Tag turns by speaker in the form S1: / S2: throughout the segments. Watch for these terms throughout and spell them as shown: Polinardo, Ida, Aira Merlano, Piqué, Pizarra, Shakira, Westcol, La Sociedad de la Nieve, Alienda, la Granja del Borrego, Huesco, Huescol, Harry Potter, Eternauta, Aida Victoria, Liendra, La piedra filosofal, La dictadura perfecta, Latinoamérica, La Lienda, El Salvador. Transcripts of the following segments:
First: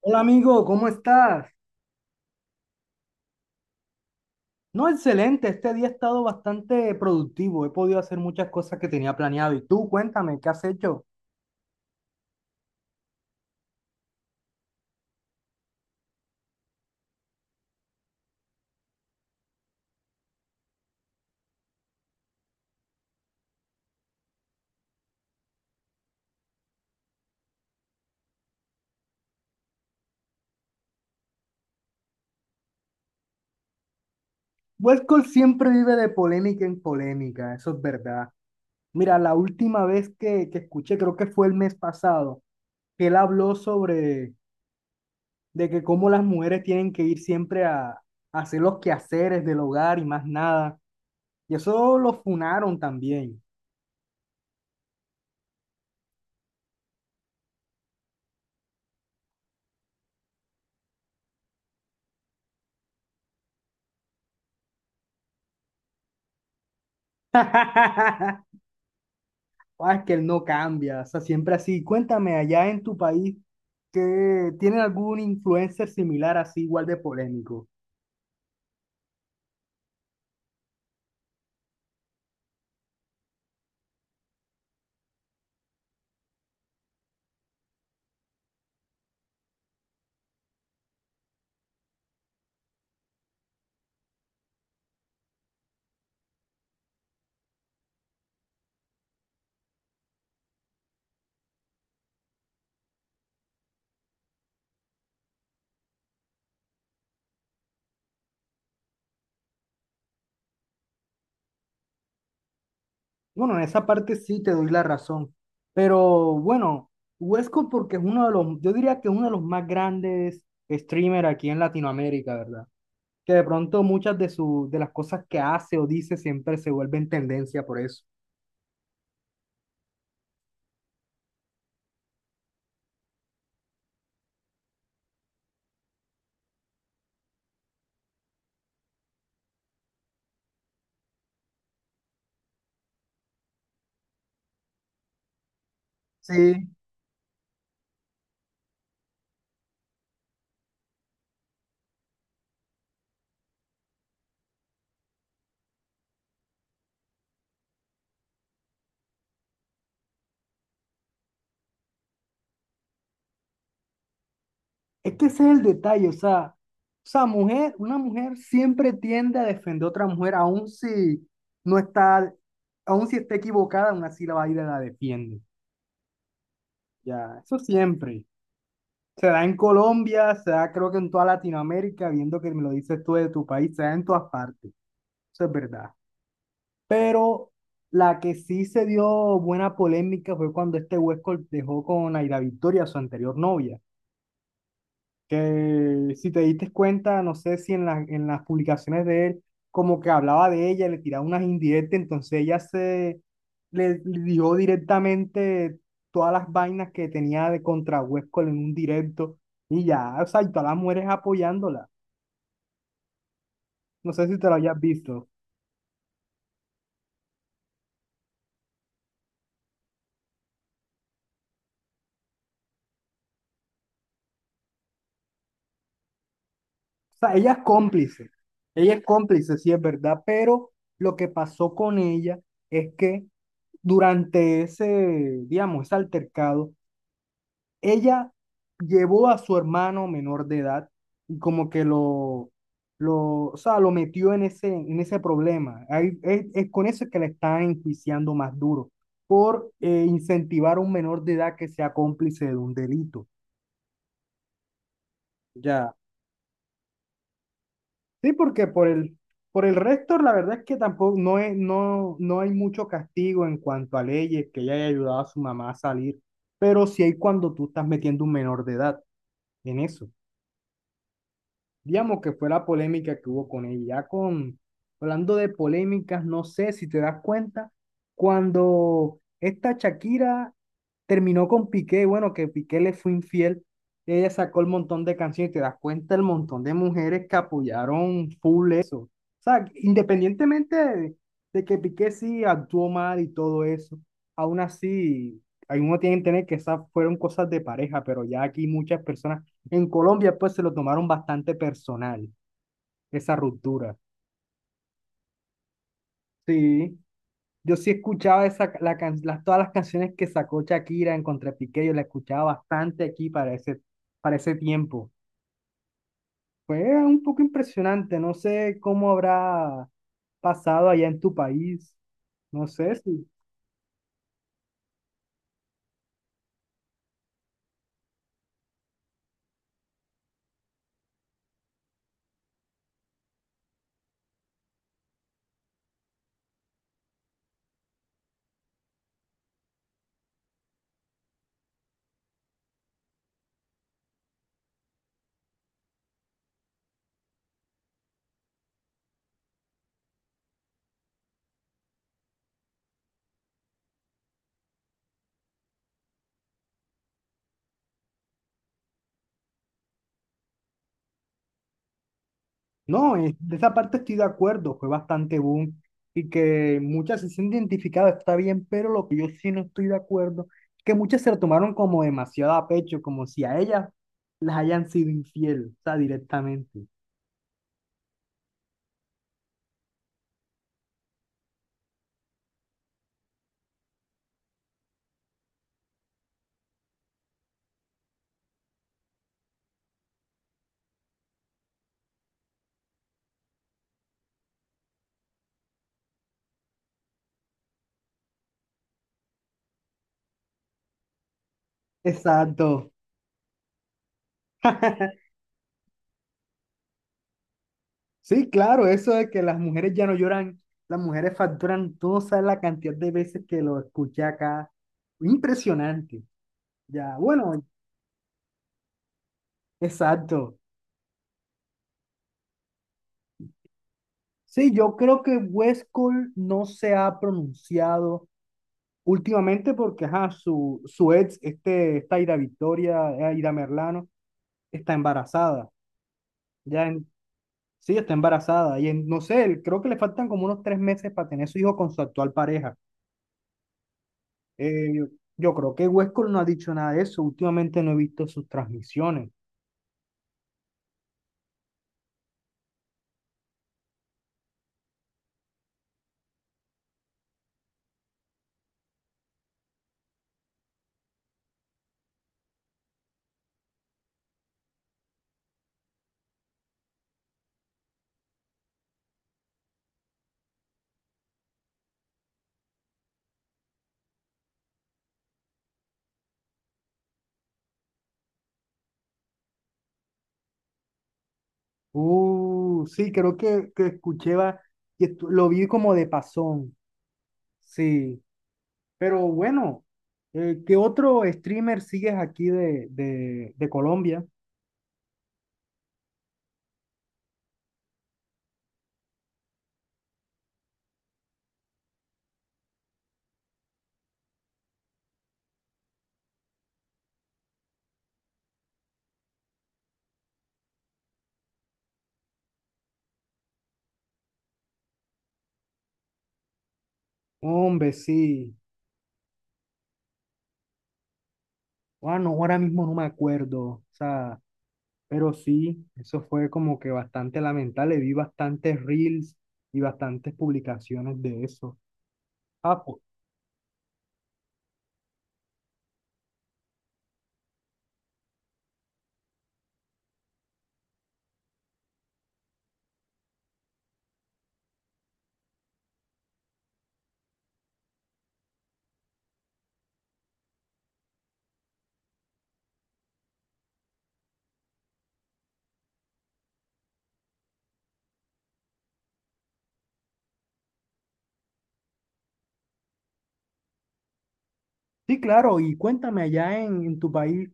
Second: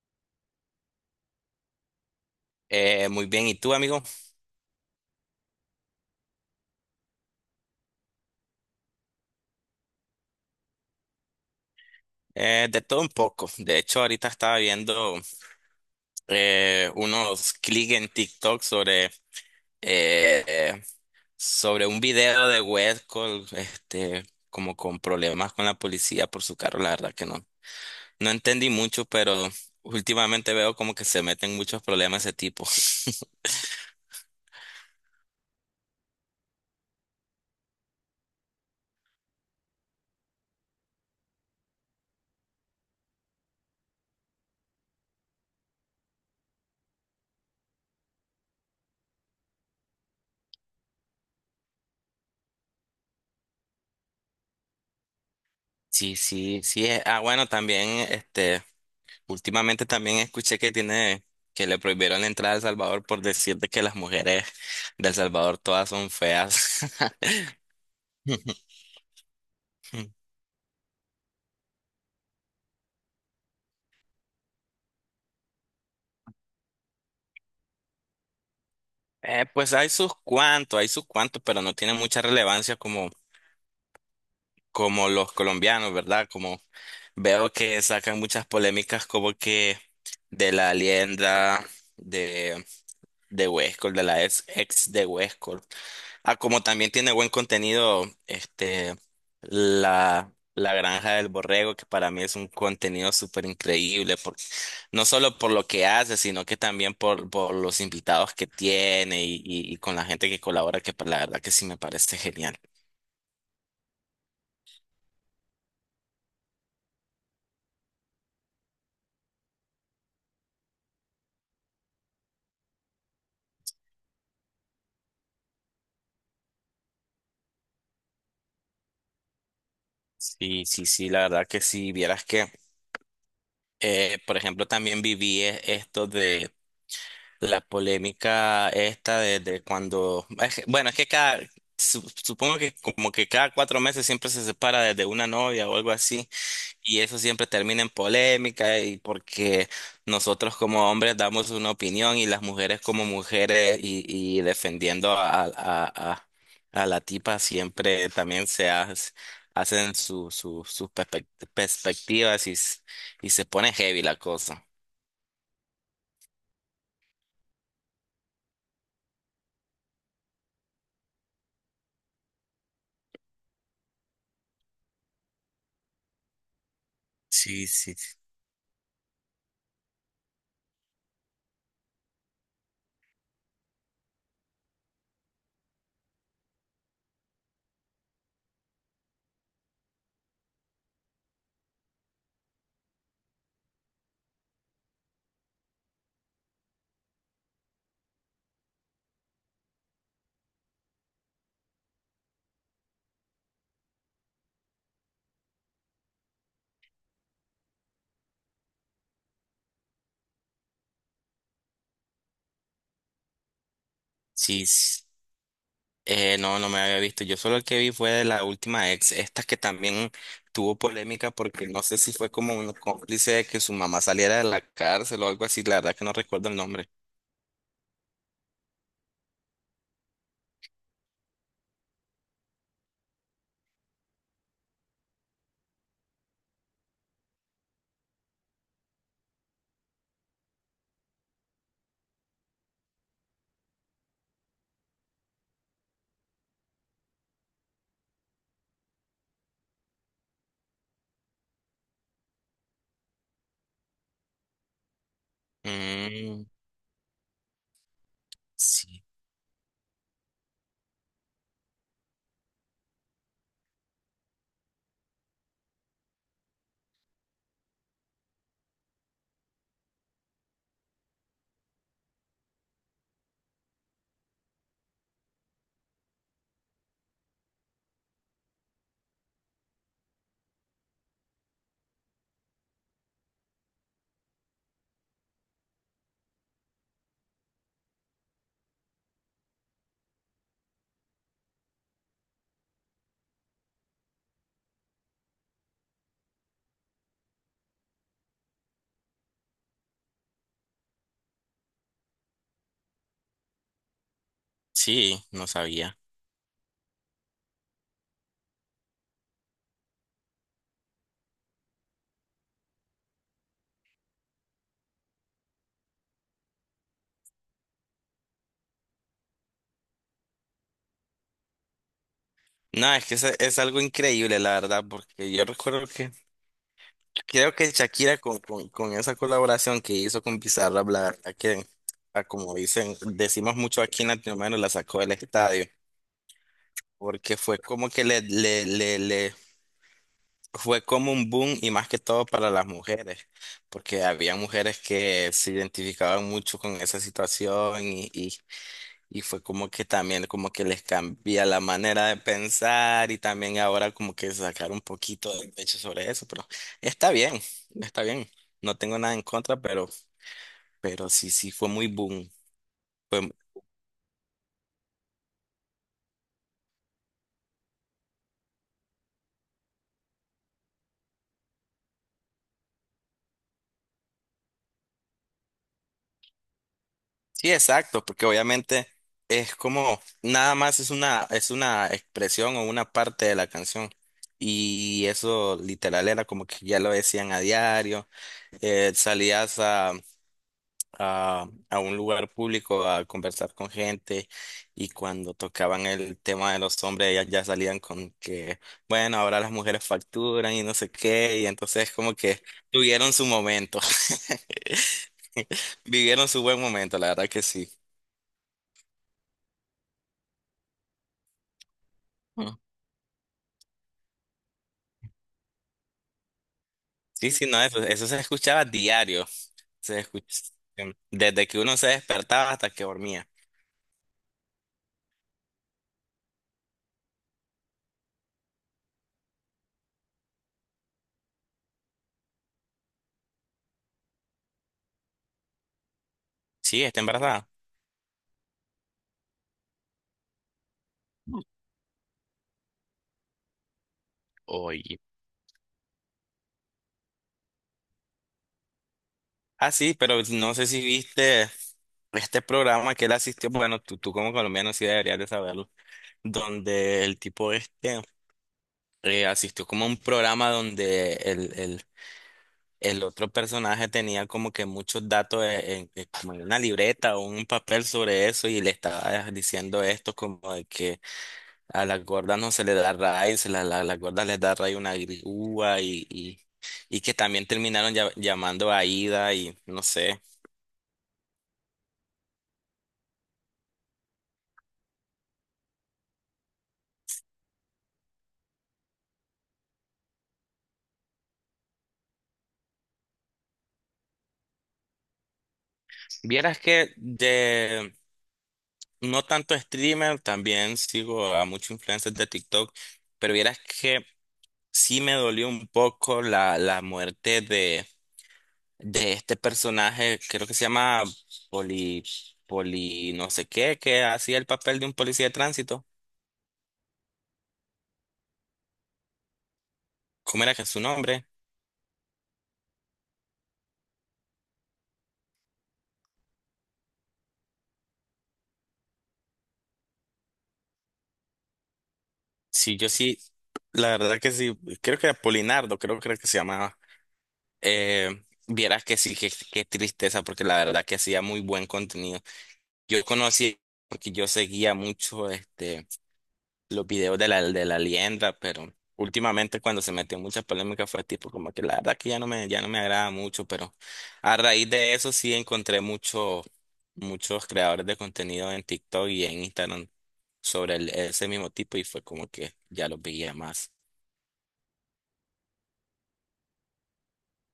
S1: Hola amigo, ¿cómo estás?
S2: Muy bien, ¿y tú, amigo?
S1: No, excelente, este día ha estado bastante productivo, he podido hacer muchas cosas que tenía planeado. Y tú, cuéntame, ¿qué has hecho?
S2: De todo un poco. De hecho, ahorita estaba viendo unos clics en TikTok sobre, eh, sobre un video de Westcol, este, como con problemas con la policía por su carro. La verdad que no entendí mucho, pero últimamente veo como que se meten muchos problemas de ese tipo.
S1: Westcol siempre vive de polémica en polémica, eso es verdad. Mira, la última vez que escuché, creo que fue el mes pasado, que él habló sobre de que cómo las mujeres tienen que ir siempre a hacer los quehaceres del hogar y más nada. Y eso lo funaron también.
S2: Sí, sí, sí. Ah, bueno, también este. Últimamente también escuché que que le prohibieron la entrada a El Salvador por decirte que las mujeres de El Salvador todas son feas.
S1: Ah, es que él no cambia, o sea, siempre así. Cuéntame, allá en tu país, ¿que tienen algún influencer similar así, igual de polémico?
S2: Pues hay sus cuantos, pero no tiene mucha relevancia como los colombianos, ¿verdad? Como veo que sacan muchas polémicas como que de la Alienda, de, de Huescol, de la ex de Huescol. Ah, como también tiene buen contenido, este, la Granja del Borrego, que para mí es un contenido súper increíble, no solo por lo que hace, sino que también por los invitados que tiene y con la gente que colabora, la verdad que sí me parece genial.
S1: Bueno, en esa parte sí te doy la razón, pero bueno, Huesco porque es uno de los, yo diría que es uno de los más grandes streamers aquí en Latinoamérica, ¿verdad? Que de pronto muchas de, su, de las cosas que hace o dice siempre se vuelven tendencia por eso.
S2: Sí, sí, sí, la verdad que sí, por ejemplo, también esto. La polémica esta de, bueno, es que supongo que como que cada cuatro meses siempre se separa de una novia o algo así,
S1: Sí.
S2: y eso siempre termina en polémica, y porque nosotros como hombres damos una opinión y las mujeres como mujeres y defendiendo a la tipa siempre también hacen sus perspectivas y se pone heavy la cosa.
S1: Es que ese es el detalle, o sea, mujer, una mujer siempre tiende a defender a otra mujer, aun si no está, aun si está equivocada, aún así la va a ir y la defiende. Ya, eso
S2: Sí, sí, sí.
S1: siempre. Se da en Colombia, se da creo que en toda Latinoamérica, viendo que me lo dices tú de tu país, se da en todas partes. Eso es verdad. Pero la que sí se dio buena polémica fue cuando este Huesco dejó con Aida Victoria, su anterior novia. Que si te diste cuenta, no sé si en, en las publicaciones de él, como que hablaba de ella, le tiraba unas indirectas, entonces ella se le dio directamente todas las vainas que tenía de contra Huesco en un directo y ya, o sea, y todas las mujeres apoyándola. No sé si te lo
S2: Sí.
S1: hayas visto.
S2: No, no me había visto. Yo solo el que vi fue de la última ex, esta que también tuvo polémica porque no sé si fue como un cómplice de que su mamá saliera de la cárcel o algo así. La verdad que no recuerdo el nombre.
S1: O sea, ella es cómplice, sí es verdad, pero lo que pasó con ella es que durante ese, digamos, ese altercado, ella llevó a su hermano menor de edad y como que lo, o sea, lo metió en ese problema. Es con eso que le están enjuiciando más duro, por incentivar a un menor de edad que sea cómplice de un delito. Ya.
S2: Mm,
S1: Sí, porque
S2: sí,
S1: por el resto, la verdad es que tampoco no, es, no, no hay mucho castigo en cuanto a leyes que ella haya ayudado a su mamá a salir, pero sí hay cuando tú estás metiendo un menor de edad en eso. Digamos que fue la polémica que hubo con ella. Ya con, hablando de polémicas, no sé si te das cuenta, cuando esta Shakira terminó con Piqué, bueno, que Piqué le fue infiel, ella sacó el montón de canciones, te das cuenta el montón de mujeres que apoyaron full eso. O sea, independientemente de que Piqué sí actuó mal y todo eso, aún así, algunos tienen que tener que esas fueron cosas de pareja, pero ya aquí muchas personas en Colombia, pues se lo tomaron bastante personal, esa ruptura.
S2: sí, no sabía.
S1: Sí, yo sí escuchaba esa, las, todas las canciones que sacó Shakira en Contra Piqué, yo la escuchaba bastante aquí para ese tiempo. Fue un poco impresionante, no sé cómo habrá pasado allá en tu país, no
S2: No,
S1: sé si.
S2: es algo increíble, la verdad, porque yo recuerdo que creo que Shakira con esa colaboración que hizo con Pizarra, la verdad que, ah, como dicen, decimos mucho aquí en Latinoamérica, la sacó del estadio, porque fue como que le fue como un boom y más que todo para las mujeres, porque había mujeres que se identificaban mucho con esa situación y fue como que también como que les cambia la manera de pensar y también ahora como que sacar un poquito de pecho sobre eso, pero está bien, está bien, no tengo nada en contra, pero sí, sí fue muy boom.
S1: No, de esa parte estoy de acuerdo, fue bastante boom y que muchas se sienten identificadas, está bien, pero lo que yo sí no estoy de acuerdo, que muchas se lo tomaron como demasiado a pecho, como si a ellas las hayan sido infiel, o sea, directamente.
S2: Sí, exacto, porque obviamente es como nada más es una expresión o una parte de la canción. Y eso literal era como que ya lo decían a diario, eh, salías a, a un lugar público a conversar con gente y cuando tocaban el tema de los hombres ellas ya salían con que, bueno, ahora las mujeres facturan y no sé qué, y entonces como que
S1: Exacto.
S2: tuvieron su momento, vivieron su buen momento, la verdad que sí.
S1: Sí, claro, eso de que las mujeres ya no lloran, las mujeres facturan, tú no sabes la cantidad de veces que lo escuché acá. Impresionante. Ya,
S2: Sí, sí,
S1: bueno,
S2: no, eso se escuchaba diario. Se escuch-
S1: exacto.
S2: desde que uno se despertaba hasta que dormía.
S1: Sí, yo creo que West Cole no se ha pronunciado últimamente porque ajá, su ex, este, esta Aira Victoria, Aira Merlano, está embarazada.
S2: Sí,
S1: Ya
S2: está
S1: en-
S2: embarazada.
S1: sí, está embarazada. Y no sé, creo que le faltan como unos tres meses para tener su hijo con su actual pareja. Eh,
S2: Oye.
S1: yo, yo creo que West Cole no ha dicho nada de eso. Últimamente no he visto sus transmisiones.
S2: Ah, sí, pero no sé si viste este programa que él asistió. Bueno, tú como colombiano sí deberías de saberlo. Donde el tipo este asistió como a un programa donde el otro personaje tenía como que muchos datos como en una libreta o un papel sobre eso y le estaba diciendo esto como de que a las gordas no se le da raíz, las gordas les da raíz una grúa y que también terminaron llamando a Ida y no sé.
S1: Sí, creo que escuché, lo vi como de pasón. Sí. Pero bueno, ¿qué otro streamer sigues aquí de Colombia?
S2: Vieras que de no tanto streamer, también sigo a muchos influencers de TikTok, pero vieras que sí me dolió un poco la muerte de este personaje, creo que se llama Poli, Poli no sé qué, que hacía el papel de un policía de tránsito.
S1: Hombre, sí.
S2: ¿Cómo era que es su nombre?
S1: Bueno, ahora mismo no me acuerdo. O sea, pero sí, eso fue como que bastante lamentable. Vi bastantes reels y bastantes publicaciones de eso.
S2: Sí,
S1: Ah,
S2: yo
S1: pues,
S2: sí, la verdad que sí, creo que era Polinardo, creo que se llamaba. Vieras que sí, tristeza, porque la verdad que hacía muy buen contenido. Yo conocí, porque yo seguía mucho este, los videos de de la Liendra, pero últimamente cuando se metió en muchas polémicas fue tipo como que la verdad que ya no me agrada mucho, pero a raíz de eso sí encontré muchos creadores de contenido en TikTok y en Instagram sobre ese mismo tipo y fue como que ya los veía más.
S1: sí, claro. Y cuéntame allá en tu país,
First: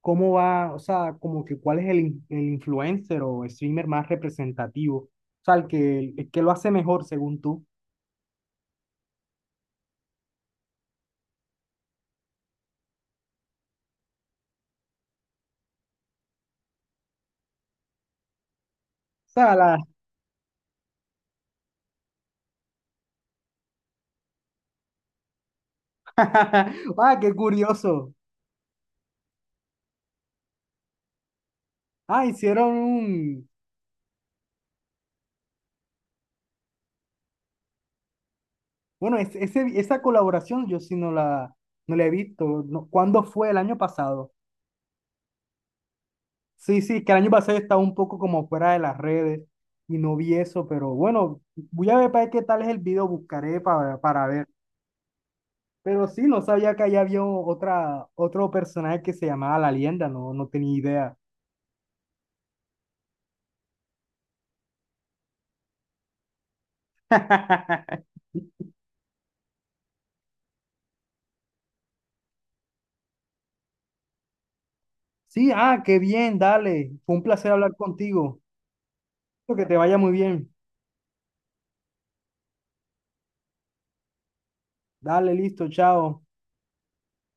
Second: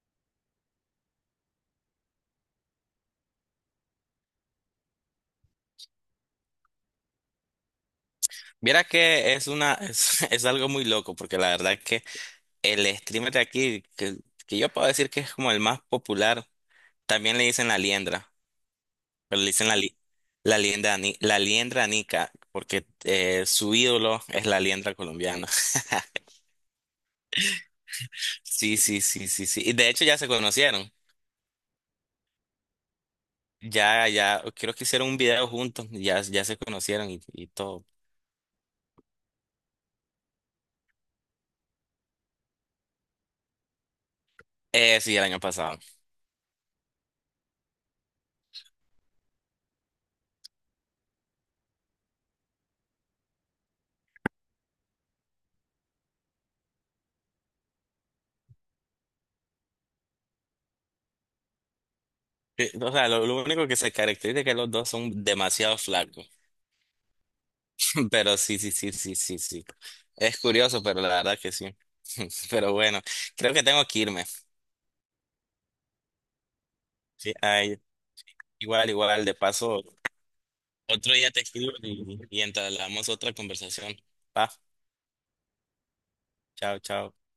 S1: ¿cómo va? O sea, como que cuál es el, el influencer o streamer más representativo. O sea, el que lo hace mejor según tú.
S2: Viera que es una, es, es algo muy loco, porque la verdad que el streamer de aquí, que yo puedo decir que es como el más popular, también le dicen la liendra,
S1: O
S2: pero le
S1: sea,
S2: dicen
S1: la,
S2: la liendra, la liendra nica, porque su ídolo es la liendra colombiana.
S1: ah, qué curioso.
S2: Sí, sí, sí, sí, sí. Y de hecho ya se conocieron.
S1: Ah, hicieron un...
S2: Ya, creo que hicieron un video juntos, ya se conocieron y todo.
S1: Bueno, ese, esa colaboración yo sí no la, no la he visto. No, ¿cuándo fue? El año pasado.
S2: Sí, el año pasado.
S1: Sí, sí, que el año pasado estaba un poco como fuera de las redes y no vi eso, pero bueno, voy a ver para ver qué tal es el video, buscaré para ver. Pero sí, no sabía que allá había otra, otro personaje que se llamaba La Lienda, no, no tenía idea.
S2: O sea, lo único que se caracteriza es que los dos son demasiado flacos. Pero sí, sí, sí, sí, sí, sí. Es curioso, pero la verdad que sí. Pero bueno, creo que tengo que irme.
S1: Sí, ah, qué bien, dale. Fue un
S2: Sí,
S1: placer hablar
S2: ay,
S1: contigo.
S2: igual, igual, de
S1: Espero que te
S2: paso,
S1: vaya muy bien.
S2: otro día te escribo y entablamos otra conversación. Va,
S1: Dale, listo, chao.
S2: chao, chao.